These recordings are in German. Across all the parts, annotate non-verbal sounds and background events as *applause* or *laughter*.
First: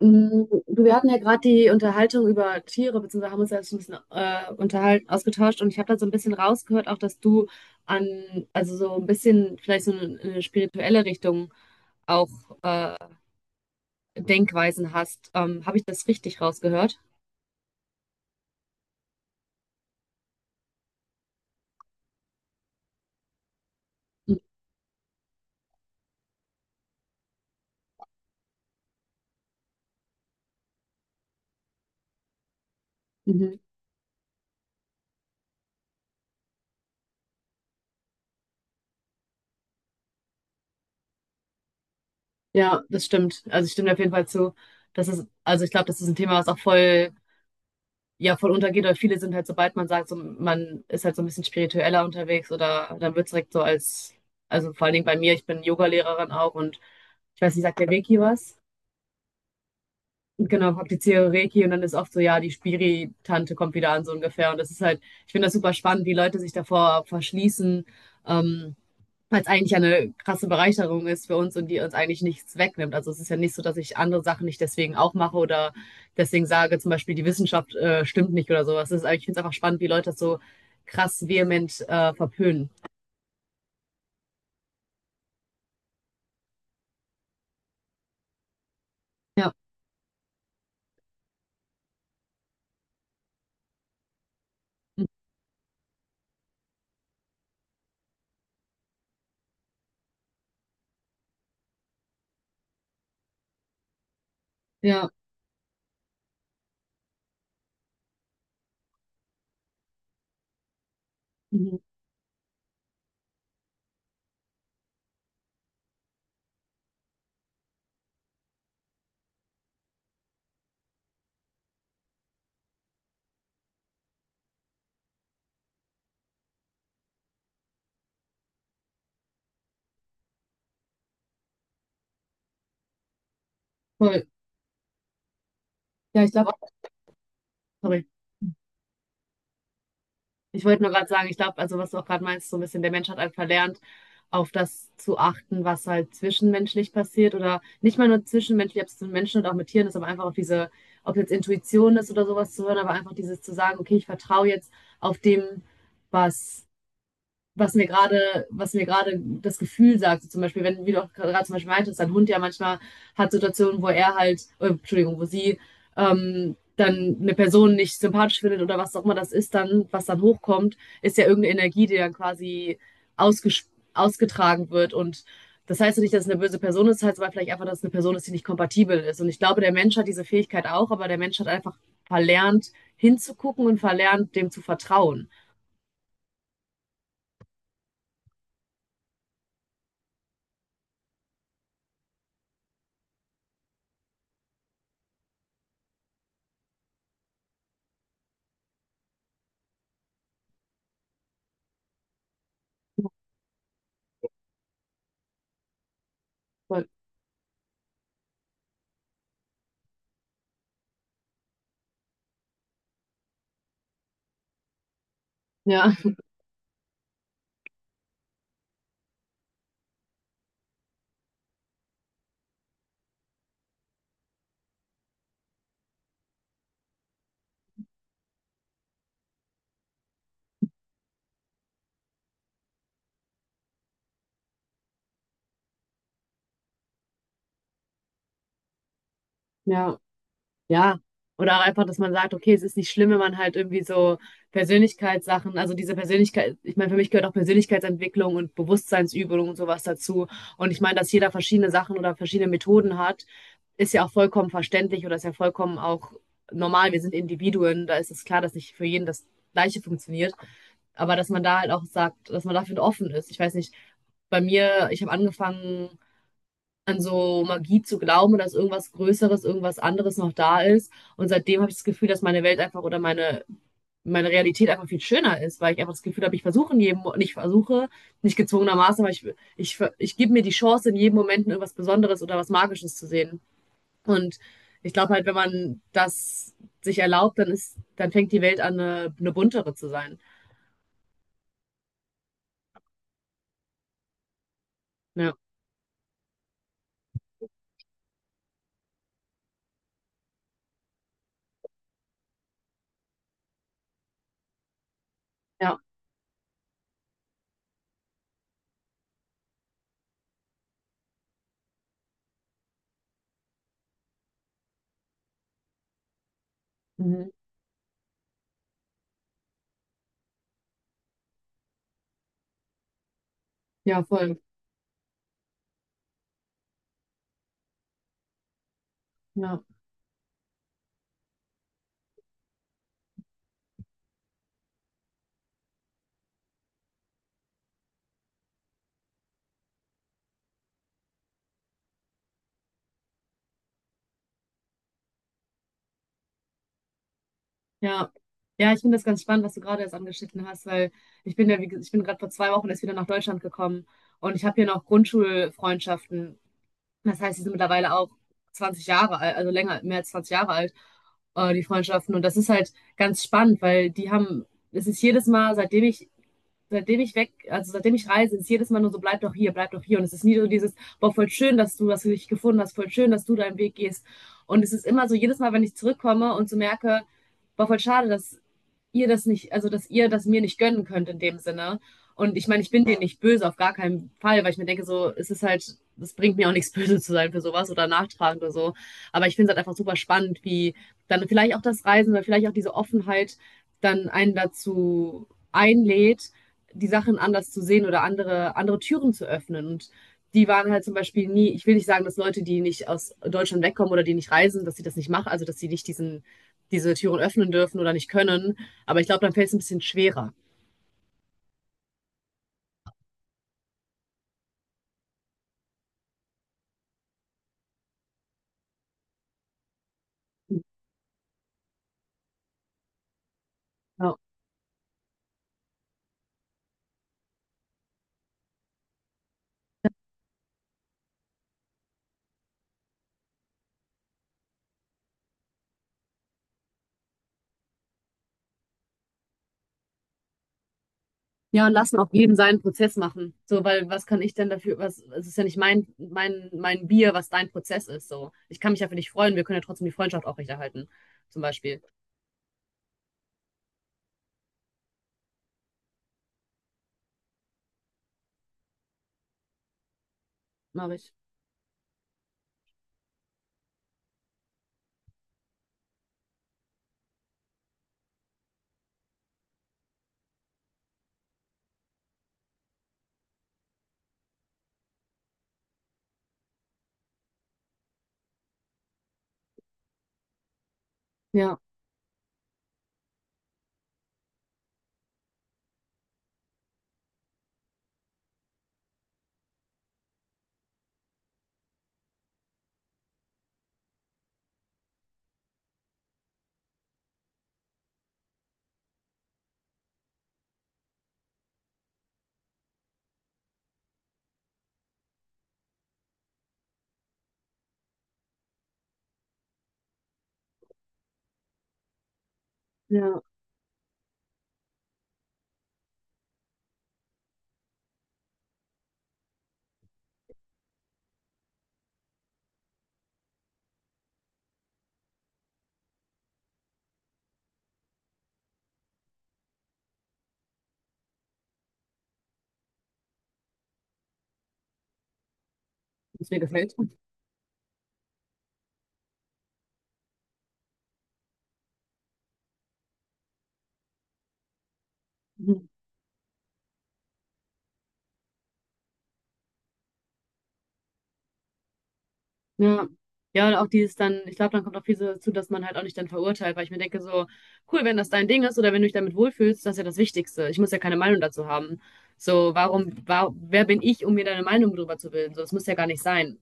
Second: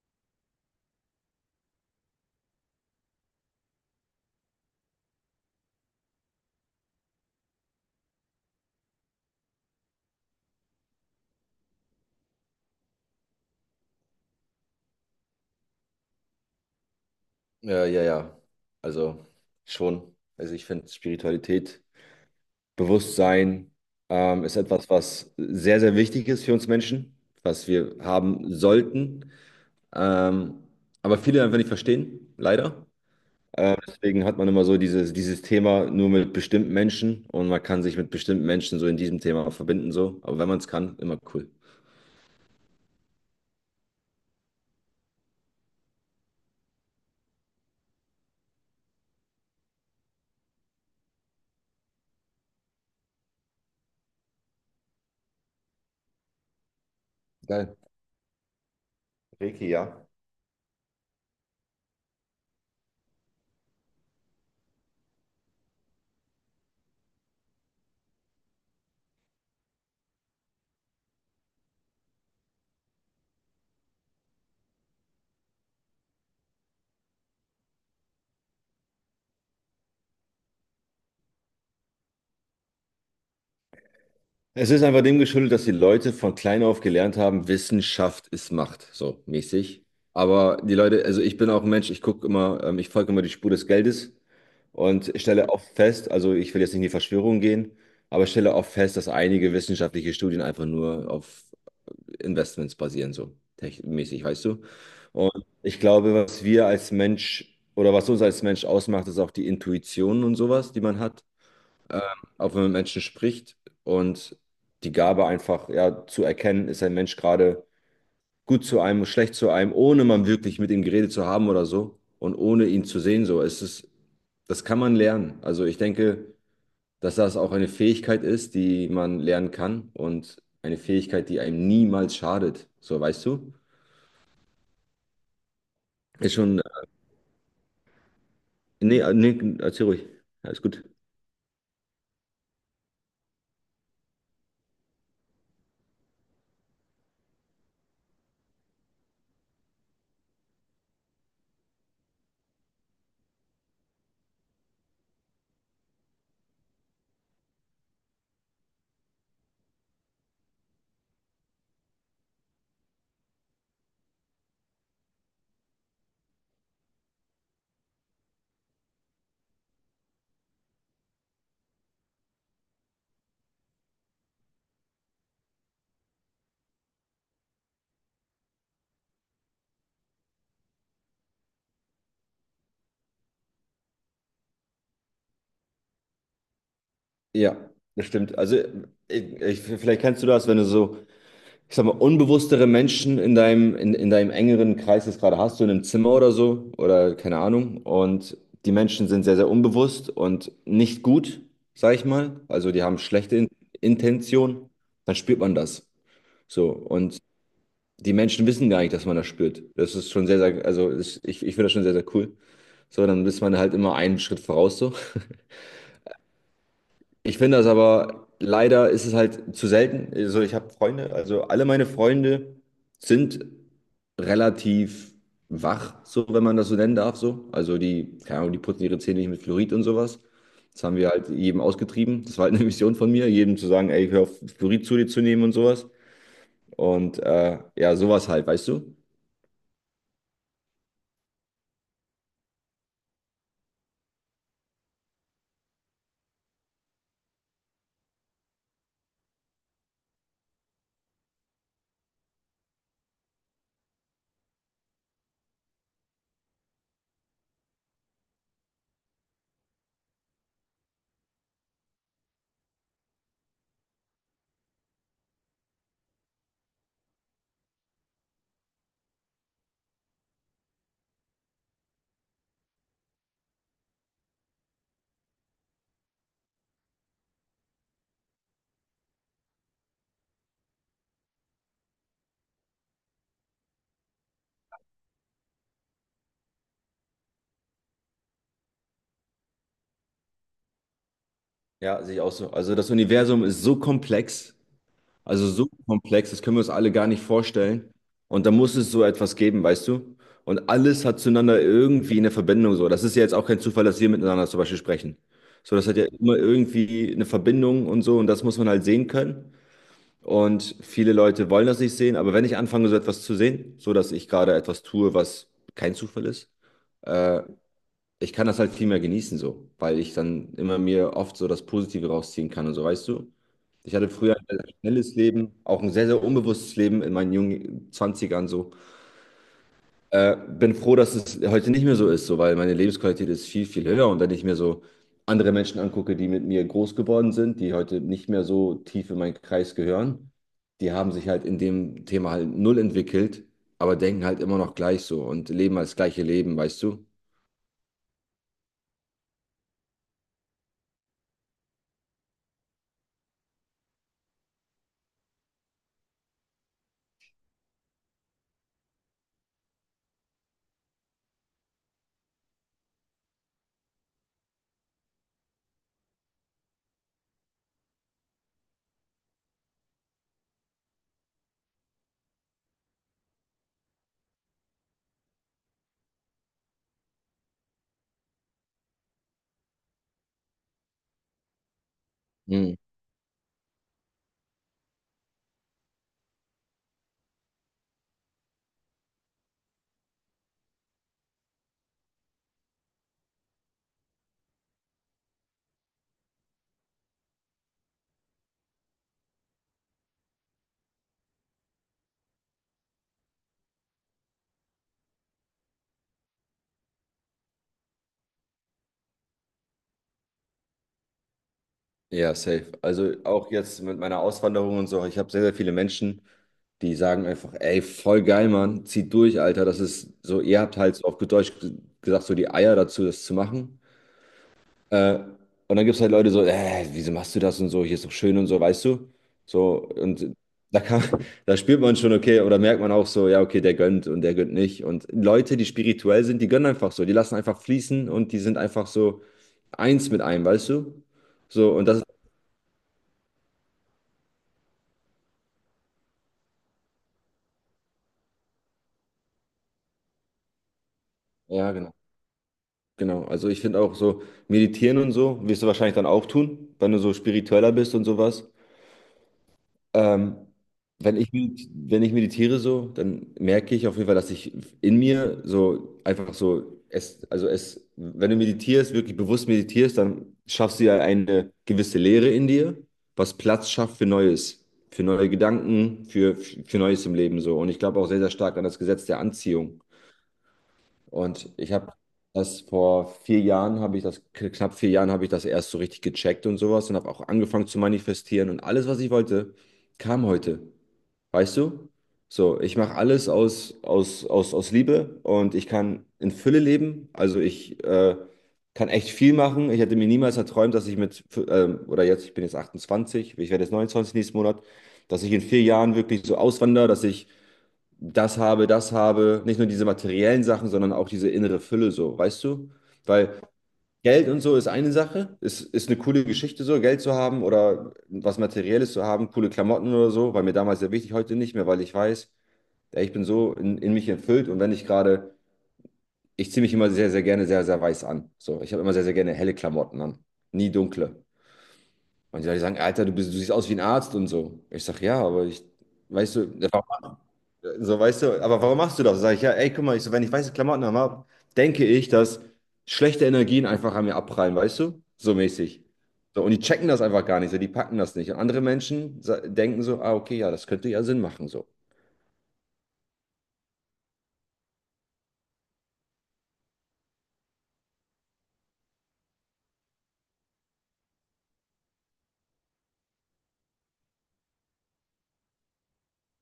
Du, wir hatten ja gerade die Unterhaltung über Tiere, beziehungsweise haben uns ja so ein bisschen unterhalten, ausgetauscht und ich habe da so ein bisschen rausgehört, auch dass du also so ein bisschen vielleicht so eine spirituelle Richtung auch äh, Denkweisen hast. Habe ich das richtig rausgehört? Ja, ja, ja. Also schon. Also ich finde Spiritualität, Bewusstsein ist etwas, was sehr, sehr wichtig ist für uns Menschen, was wir haben sollten. Ähm, aber viele einfach nicht verstehen, leider. Mhm. Deswegen hat man immer so dieses Thema nur mit bestimmten Menschen, und man kann sich mit bestimmten Menschen so in diesem Thema verbinden. So. Aber wenn man es kann, immer cool. Ja, das stimmt. Also ich stimme dir auf jeden Fall zu. Das ist, also ich glaube, das ist ein Thema, was auch voll ja voll untergeht, oder viele sind halt, sobald man sagt, so, man ist halt so ein bisschen spiritueller unterwegs oder dann wird es direkt so als, also vor allen Dingen bei mir, ich bin Yoga-Lehrerin auch und ich weiß nicht, Geil. sagt der Reiki was? Reiki, ja. Und genau, praktiziere Reiki und dann ist oft so, ja, die Spiri-Tante kommt wieder an, so ungefähr. Und das ist halt, ich finde das super spannend, wie Leute sich davor verschließen. Ähm, Weil es eigentlich ja eine krasse Bereicherung ist für uns und die uns eigentlich nichts wegnimmt. Also es ist ja nicht so, dass ich andere Sachen nicht deswegen auch mache oder deswegen sage, zum Beispiel die Wissenschaft stimmt nicht oder sowas. Das ist, ich finde es einfach spannend, wie Leute das so krass vehement verpönen. Es ist einfach dem geschuldet, dass die Leute von klein auf gelernt haben, Wissenschaft ist Macht, so Ja, mäßig. Aber die Leute, also ich bin auch ein Mensch, ich gucke immer, ich folge immer die Spur des Geldes. Und ich stelle oft fest, also ich will jetzt nicht in die Verschwörung gehen, aber ich stelle oft fest, dass einige wissenschaftliche Studien einfach nur auf Investments basieren, so mäßig, weißt du? ja, Und ich glaube, was wir als Mensch oder was uns als Mensch ausmacht, ist auch die Intuition und sowas, die man hat, mhm. auch wenn man mit Menschen spricht, und die Gabe, einfach ja, zu erkennen, ist ein Mensch gerade gut zu einem, schlecht zu einem, ohne man wirklich mit ihm geredet zu haben oder so und ohne ihn zu sehen. So, es ist, das kann man lernen. Also ich denke, dass das auch eine Fähigkeit ist, die man lernen kann, und eine Fähigkeit, die einem niemals schadet. So, weißt du? Voll. Ja, ich Ist glaube schon, auch, sorry. nee, nee, erzähl ruhig. Alles Ich wollte gut. nur gerade sagen, ich glaube, also was du auch gerade meinst, so ein bisschen, der Mensch hat halt verlernt, auf das zu achten, was halt zwischenmenschlich passiert oder nicht mal nur zwischenmenschlich, ob es mit Menschen und auch mit Tieren ist, aber einfach auf diese, ob jetzt Intuition ist oder sowas zu hören, aber einfach dieses zu sagen, okay, ich vertraue jetzt auf dem, was was mir gerade das Gefühl sagt. So zum Beispiel, wenn, wie du auch gerade zum Beispiel meintest, dein Hund ja manchmal hat Situationen, wo er halt, Entschuldigung, wo sie dann eine Person nicht sympathisch findet oder was auch immer das ist, dann, was dann hochkommt, ist ja irgendeine Energie, die dann quasi ausges ausgetragen wird. Und das heißt ja nicht, dass es eine böse Person ist, das heißt aber vielleicht einfach, dass es eine Person ist, die nicht kompatibel ist. Und ich glaube, der Mensch hat diese Fähigkeit auch, aber der Mensch hat einfach verlernt, hinzugucken und verlernt, dem zu vertrauen. Ja, das stimmt. Also vielleicht kennst du das, wenn du so, ich sag mal, unbewusstere Menschen in in deinem engeren Kreis das gerade hast, du in einem Zimmer oder so, oder keine Ahnung. Und die Menschen sind sehr, sehr unbewusst und nicht gut, sag ich mal. Also die haben schlechte In Intention, dann spürt man das. So. Voll. Und die Menschen wissen gar nicht, dass man das spürt. Das ist schon sehr, sehr, also ist, ich finde das schon sehr, sehr cool. So, dann ist man halt immer einen Schritt voraus so. *laughs* Ja, Ich finde das aber, leider ist es halt zu selten. Also ich habe Freunde, also alle meine Freunde sind relativ wach, so wenn man das so nennen darf, so. Also die, keine Ahnung, die putzen ihre Zähne nicht mit Fluorid und sowas. Das haben wir halt jedem ausgetrieben. Das war halt eine Mission von mir, jedem zu sagen, ey, hör auf, Fluorid zu dir zu nehmen und sowas. Und ja, sowas halt, weißt du? ja. Ja, oder auch einfach, dass man sagt, okay, es ist nicht schlimm, wenn man halt irgendwie so Persönlichkeitssachen, also diese Persönlichkeit, ich meine, für mich gehört auch Persönlichkeitsentwicklung und Bewusstseinsübung und sowas dazu. Und ich meine, dass jeder verschiedene Sachen oder verschiedene Methoden hat, ist ja auch vollkommen verständlich oder ist ja vollkommen auch normal. Wir sind Individuen, da ist es klar, dass nicht für jeden das Gleiche funktioniert. Aber dass man da halt auch sagt, dass man dafür offen ist. Ich weiß nicht, bei mir, ich habe angefangen, an so Magie zu glauben und dass irgendwas Größeres, irgendwas anderes noch da ist. Und seitdem habe ich das Gefühl, dass meine Welt einfach oder meine, meine Realität einfach viel schöner ist, weil ich einfach das Gefühl habe, ich versuche in jedem, nicht versuche, nicht gezwungenermaßen, aber ich gebe mir die Chance, in jedem Moment irgendwas Besonderes oder was Magisches zu sehen. Und ich glaube halt, wenn man das sich erlaubt, dann ist, dann fängt die Welt an, eine buntere zu sein. Ja, sehe ich auch so. Also das Universum ist so komplex. Ja, Also so komplex, das können wir uns alle gar nicht vorstellen. Und da muss es so etwas geben, weißt du? Und alles hat zueinander irgendwie eine Verbindung so. Das ist ja jetzt auch kein Zufall, dass wir miteinander zum Beispiel sprechen. So, ja, das hat ja immer irgendwie eine Verbindung und so. Und das muss man halt sehen können. Und viele Leute wollen das nicht sehen. Aber wenn ich anfange, so etwas zu sehen, so dass ich gerade etwas tue, was kein Zufall ist, mhm. äh, ich kann das halt viel mehr genießen so, weil ich dann immer mir oft so das Positive rausziehen kann und so, weißt du? Ich Ja, hatte früher voll. ein sehr, sehr schnelles Leben, auch ein sehr, sehr unbewusstes Leben in meinen jungen Zwanzigern. So. Ja. Bin froh, dass es heute nicht mehr so ist, so, weil meine Lebensqualität ist viel, viel höher. Und wenn ich mir so andere Menschen angucke, die mit mir groß geworden sind, die heute nicht mehr so tief in meinen Kreis gehören, die haben sich halt in dem Thema halt null entwickelt, aber denken halt immer noch gleich so und leben als gleiche Leben, weißt du? Ja, ja, ich finde das ganz spannend, was du gerade jetzt angeschnitten hast, weil ich bin ja, ich bin gerade vor 2 Wochen erst wieder nach Deutschland gekommen und ich habe hier noch Grundschulfreundschaften. Das heißt, die sind mittlerweile auch 20 Jahre alt, also länger, mehr als 20 Jahre alt, die Freundschaften. Und das ist halt ganz spannend, weil die haben, es ist jedes Mal, seitdem ich weg, also seitdem ich reise, ist jedes Mal nur so, bleib doch hier, bleib doch hier. Und es ist nie so dieses, boah, voll schön, dass du dich gefunden hast, voll schön, dass du deinen Weg gehst. Und es ist immer so, jedes Mal, wenn ich zurückkomme und so merke, war voll schade, dass ihr das nicht, also dass ihr das mir nicht gönnen könnt in dem Sinne. Und ich meine, ich Hm. bin denen nicht böse, auf gar keinen Fall, weil ich mir denke, so, es ist halt, es bringt mir auch nichts *laughs* böse zu sein für sowas oder nachtragend oder so. Aber ich finde es halt einfach super spannend, wie dann vielleicht auch das Reisen oder vielleicht auch diese Offenheit dann einen dazu einlädt, die Sachen anders zu sehen oder andere Türen zu öffnen. Und die waren halt zum Beispiel nie, ich will nicht sagen, dass Leute, die nicht aus Deutschland wegkommen oder die nicht reisen, dass sie das nicht machen, also dass sie nicht diese Türen öffnen dürfen oder nicht können. Aber ich glaube, dann fällt es ein bisschen schwerer. Ja, safe. Also auch jetzt mit meiner Auswanderung und so, ich habe sehr, sehr viele Menschen. Die sagen einfach, ey, voll geil, Mann, zieht durch, Alter. Das ist so, ihr habt halt so, auf gut Deutsch gesagt, so die Eier dazu, das zu machen. Ja. Äh, und dann gibt es halt Leute so, wieso machst du das und so, hier ist doch schön und so, weißt du? So, und da kann, *laughs* da spürt man schon, okay, oder merkt man auch so, ja, okay, der gönnt und der gönnt nicht. Und Leute, die spirituell sind, die gönnen einfach so, die lassen einfach fließen und die sind einfach so eins mit einem, weißt du? Ja, und So, und lassen das, auch jeden seinen Prozess machen. So, weil was kann ich denn dafür, was, es ist ja nicht mein Bier, was dein Prozess ist. So, ich kann mich ja für dich freuen, wir können ja trotzdem die Freundschaft aufrechterhalten. Zum ja, Beispiel. genau. Genau, also ich finde auch so meditieren und so, wirst du wahrscheinlich dann auch tun, wenn du so spiritueller bist und sowas. Ähm, Mache ich. Wenn ich, wenn ich meditiere so, dann merke ich auf jeden Fall, dass ich in mir so einfach so, es, also es, wenn du meditierst, wirklich bewusst meditierst, dann schaffst du ja eine gewisse Leere in dir, was Platz schafft für Neues, für neue Gedanken, für Neues im Leben so. Und ich glaube auch sehr, sehr stark an das Gesetz der Anziehung. Und Ja, ich habe das vor 4 Jahren, habe ich das, knapp 4 Jahren habe ich das erst so richtig gecheckt und sowas, und habe auch angefangen zu manifestieren, und alles, was ich wollte, kam heute. Weißt du? So, ich mache alles aus Liebe, und ich kann in Fülle leben. Also ich kann echt viel machen. Ich hätte mir niemals erträumt, dass ich mit, oder jetzt, ich bin jetzt 28, ich werde jetzt 29 nächsten Monat, dass ich in 4 Jahren wirklich so auswandere, dass ich das habe, nicht nur diese materiellen Sachen, sondern auch diese innere Fülle so, weißt du? ja. Weil Geld und so ist eine Sache, ist eine coole Geschichte so, Geld zu haben oder was Materielles zu haben, coole Klamotten oder so, war mir damals sehr wichtig, heute nicht mehr, weil ich weiß, ey, ich bin so in mich erfüllt, und wenn ich gerade, ich ziehe mich immer sehr, sehr gerne sehr, sehr weiß an. So, ich habe immer sehr, sehr gerne helle Klamotten an, nie dunkle. Und die Leute sagen, Alter, du bist, du siehst aus wie ein Arzt und so. Ich sage, ja, aber ich, Was weißt mir du. gefällt. So, weißt du, aber warum machst du das? Sag ich, ja, ey, guck mal, ich so, wenn ich weiße Klamotten habe, denke ich, dass schlechte Energien einfach an mir abprallen, weißt du? So Mhm. mäßig. So, und die checken das einfach gar nicht, so, die packen das nicht. Und andere Menschen denken so, ah, okay, ja, das könnte ja Sinn machen, so. Ja. Ja, und auch dieses dann, ich glaube, dann kommt auch viel so dazu, dass man halt auch nicht dann verurteilt, weil ich mir denke, so, cool, wenn das dein Ding ist oder wenn du dich damit wohlfühlst, das ist ja das Wichtigste. Ich muss ja keine Meinung dazu haben. So, warum, wa wer bin ich, um mir deine Meinung darüber zu bilden? So, das muss ja gar nicht sein.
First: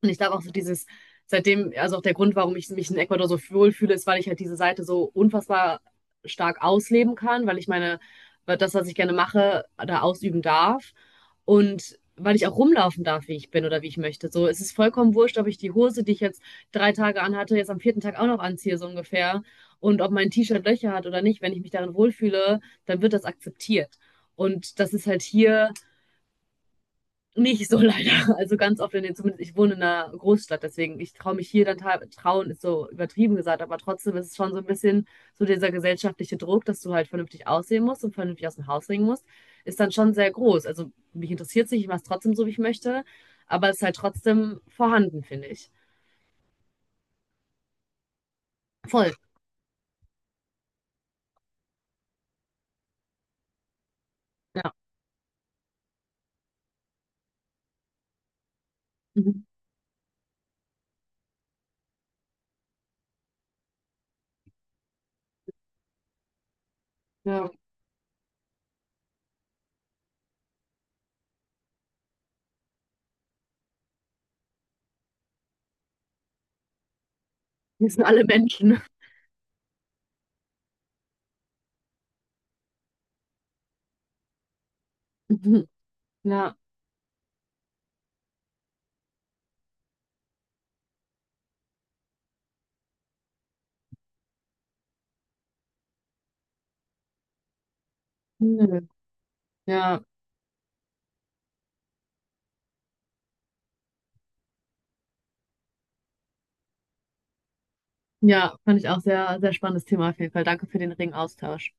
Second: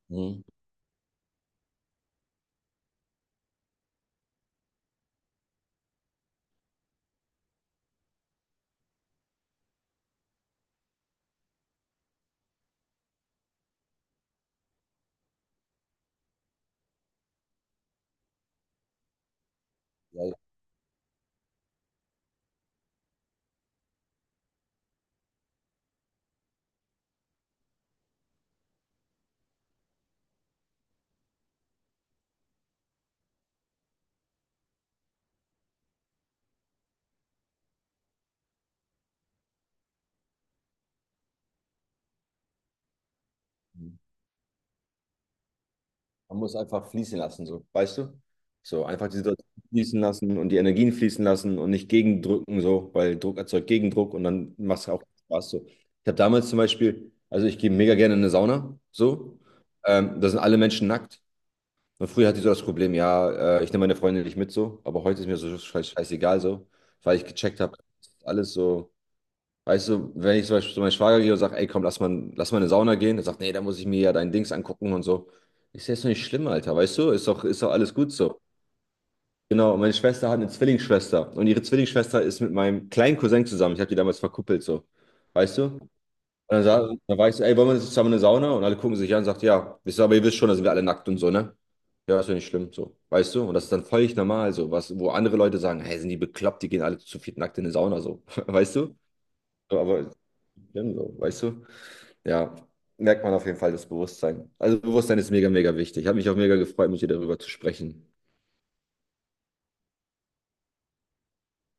Und ich glaube auch Mhm. so dieses, seitdem, also auch der Grund, warum ich mich in Ecuador so wohlfühle, ist, weil ich halt diese Seite so unfassbar stark ausleben kann, weil ich meine, weil das, was ich gerne mache, da ausüben darf. Und weil ich auch rumlaufen darf, wie ich bin oder wie ich möchte. So, es ist vollkommen wurscht, ob ich die Hose, die ich jetzt 3 Tage anhatte, jetzt am vierten Tag auch noch anziehe, so ungefähr. Und ob Ja, mein T-Shirt Löcher hat oder nicht, wenn ich mich darin wohlfühle, dann wird das akzeptiert. Und das ist halt hier nicht so *laughs* leider. Also ganz oft in den, zumindest ich wohne in einer Großstadt, deswegen ich traue mich hier dann trauen, ist so übertrieben gesagt, aber trotzdem ist es schon so ein bisschen so dieser gesellschaftliche Druck, dass du halt vernünftig aussehen musst und vernünftig aus dem Haus bringen musst, ist dann schon sehr groß. Also mich interessiert es nicht, ich mache es trotzdem so, wie ich möchte, aber es ist halt ja. trotzdem vorhanden, finde ich. Man muss einfach fließen lassen, so, weißt du? So, einfach Voll. die Situation fließen lassen und die Energien fließen lassen und nicht gegendrücken, so, weil Druck erzeugt Gegendruck, und dann Ja. macht es auch Spaß, so. Ich habe damals zum Beispiel, also ich gehe mega gerne in eine Sauna, so, Mhm. Da sind alle Menschen nackt. Und früher hatte ich so das Problem, ja, ich nehme meine Freundin nicht mit, so, aber heute ist mir so scheißegal, so, weil ich Ja. gecheckt habe, alles so. Weißt du, wenn ich zum Beispiel zu meinem Schwager gehe und sage, ey, komm, lass mal in eine Sauna gehen, er sagt, nee, da muss ich mir ja dein Dings angucken und so. Ich sehe, ist doch nicht schlimm, Alter, weißt du? Ist doch Wir alles sind gut alle so. Menschen. *laughs* Genau, und meine Schwester hat eine Zwillingsschwester, und ihre Zwillingsschwester ist mit meinem kleinen Cousin zusammen. Ich habe die damals verkuppelt, so. Weißt du? Mhm. Und Ja. dann, dann war ich so, ey, wollen wir jetzt zusammen in eine Sauna? Und alle gucken sich an und sagt, ja, wisst ihr, aber ihr wisst schon, da sind wir alle nackt und so, ne? Ja, ist ja nicht schlimm, so. Weißt du? Und das ist dann völlig normal, so. Was, wo andere Leute sagen, hey, sind die bekloppt, die gehen alle zu viert nackt in eine Sauna, so. *laughs* Weißt Nö. du? So, Ja. aber schlimm, so, weißt du? Ja, merkt man auf jeden Fall das Bewusstsein. Also Bewusstsein ist mega, mega wichtig. Hat mich auch mega gefreut, mit dir darüber zu sprechen. Ja, fand ich auch sehr, sehr spannendes Thema auf jeden Fall. Danke für den regen Austausch.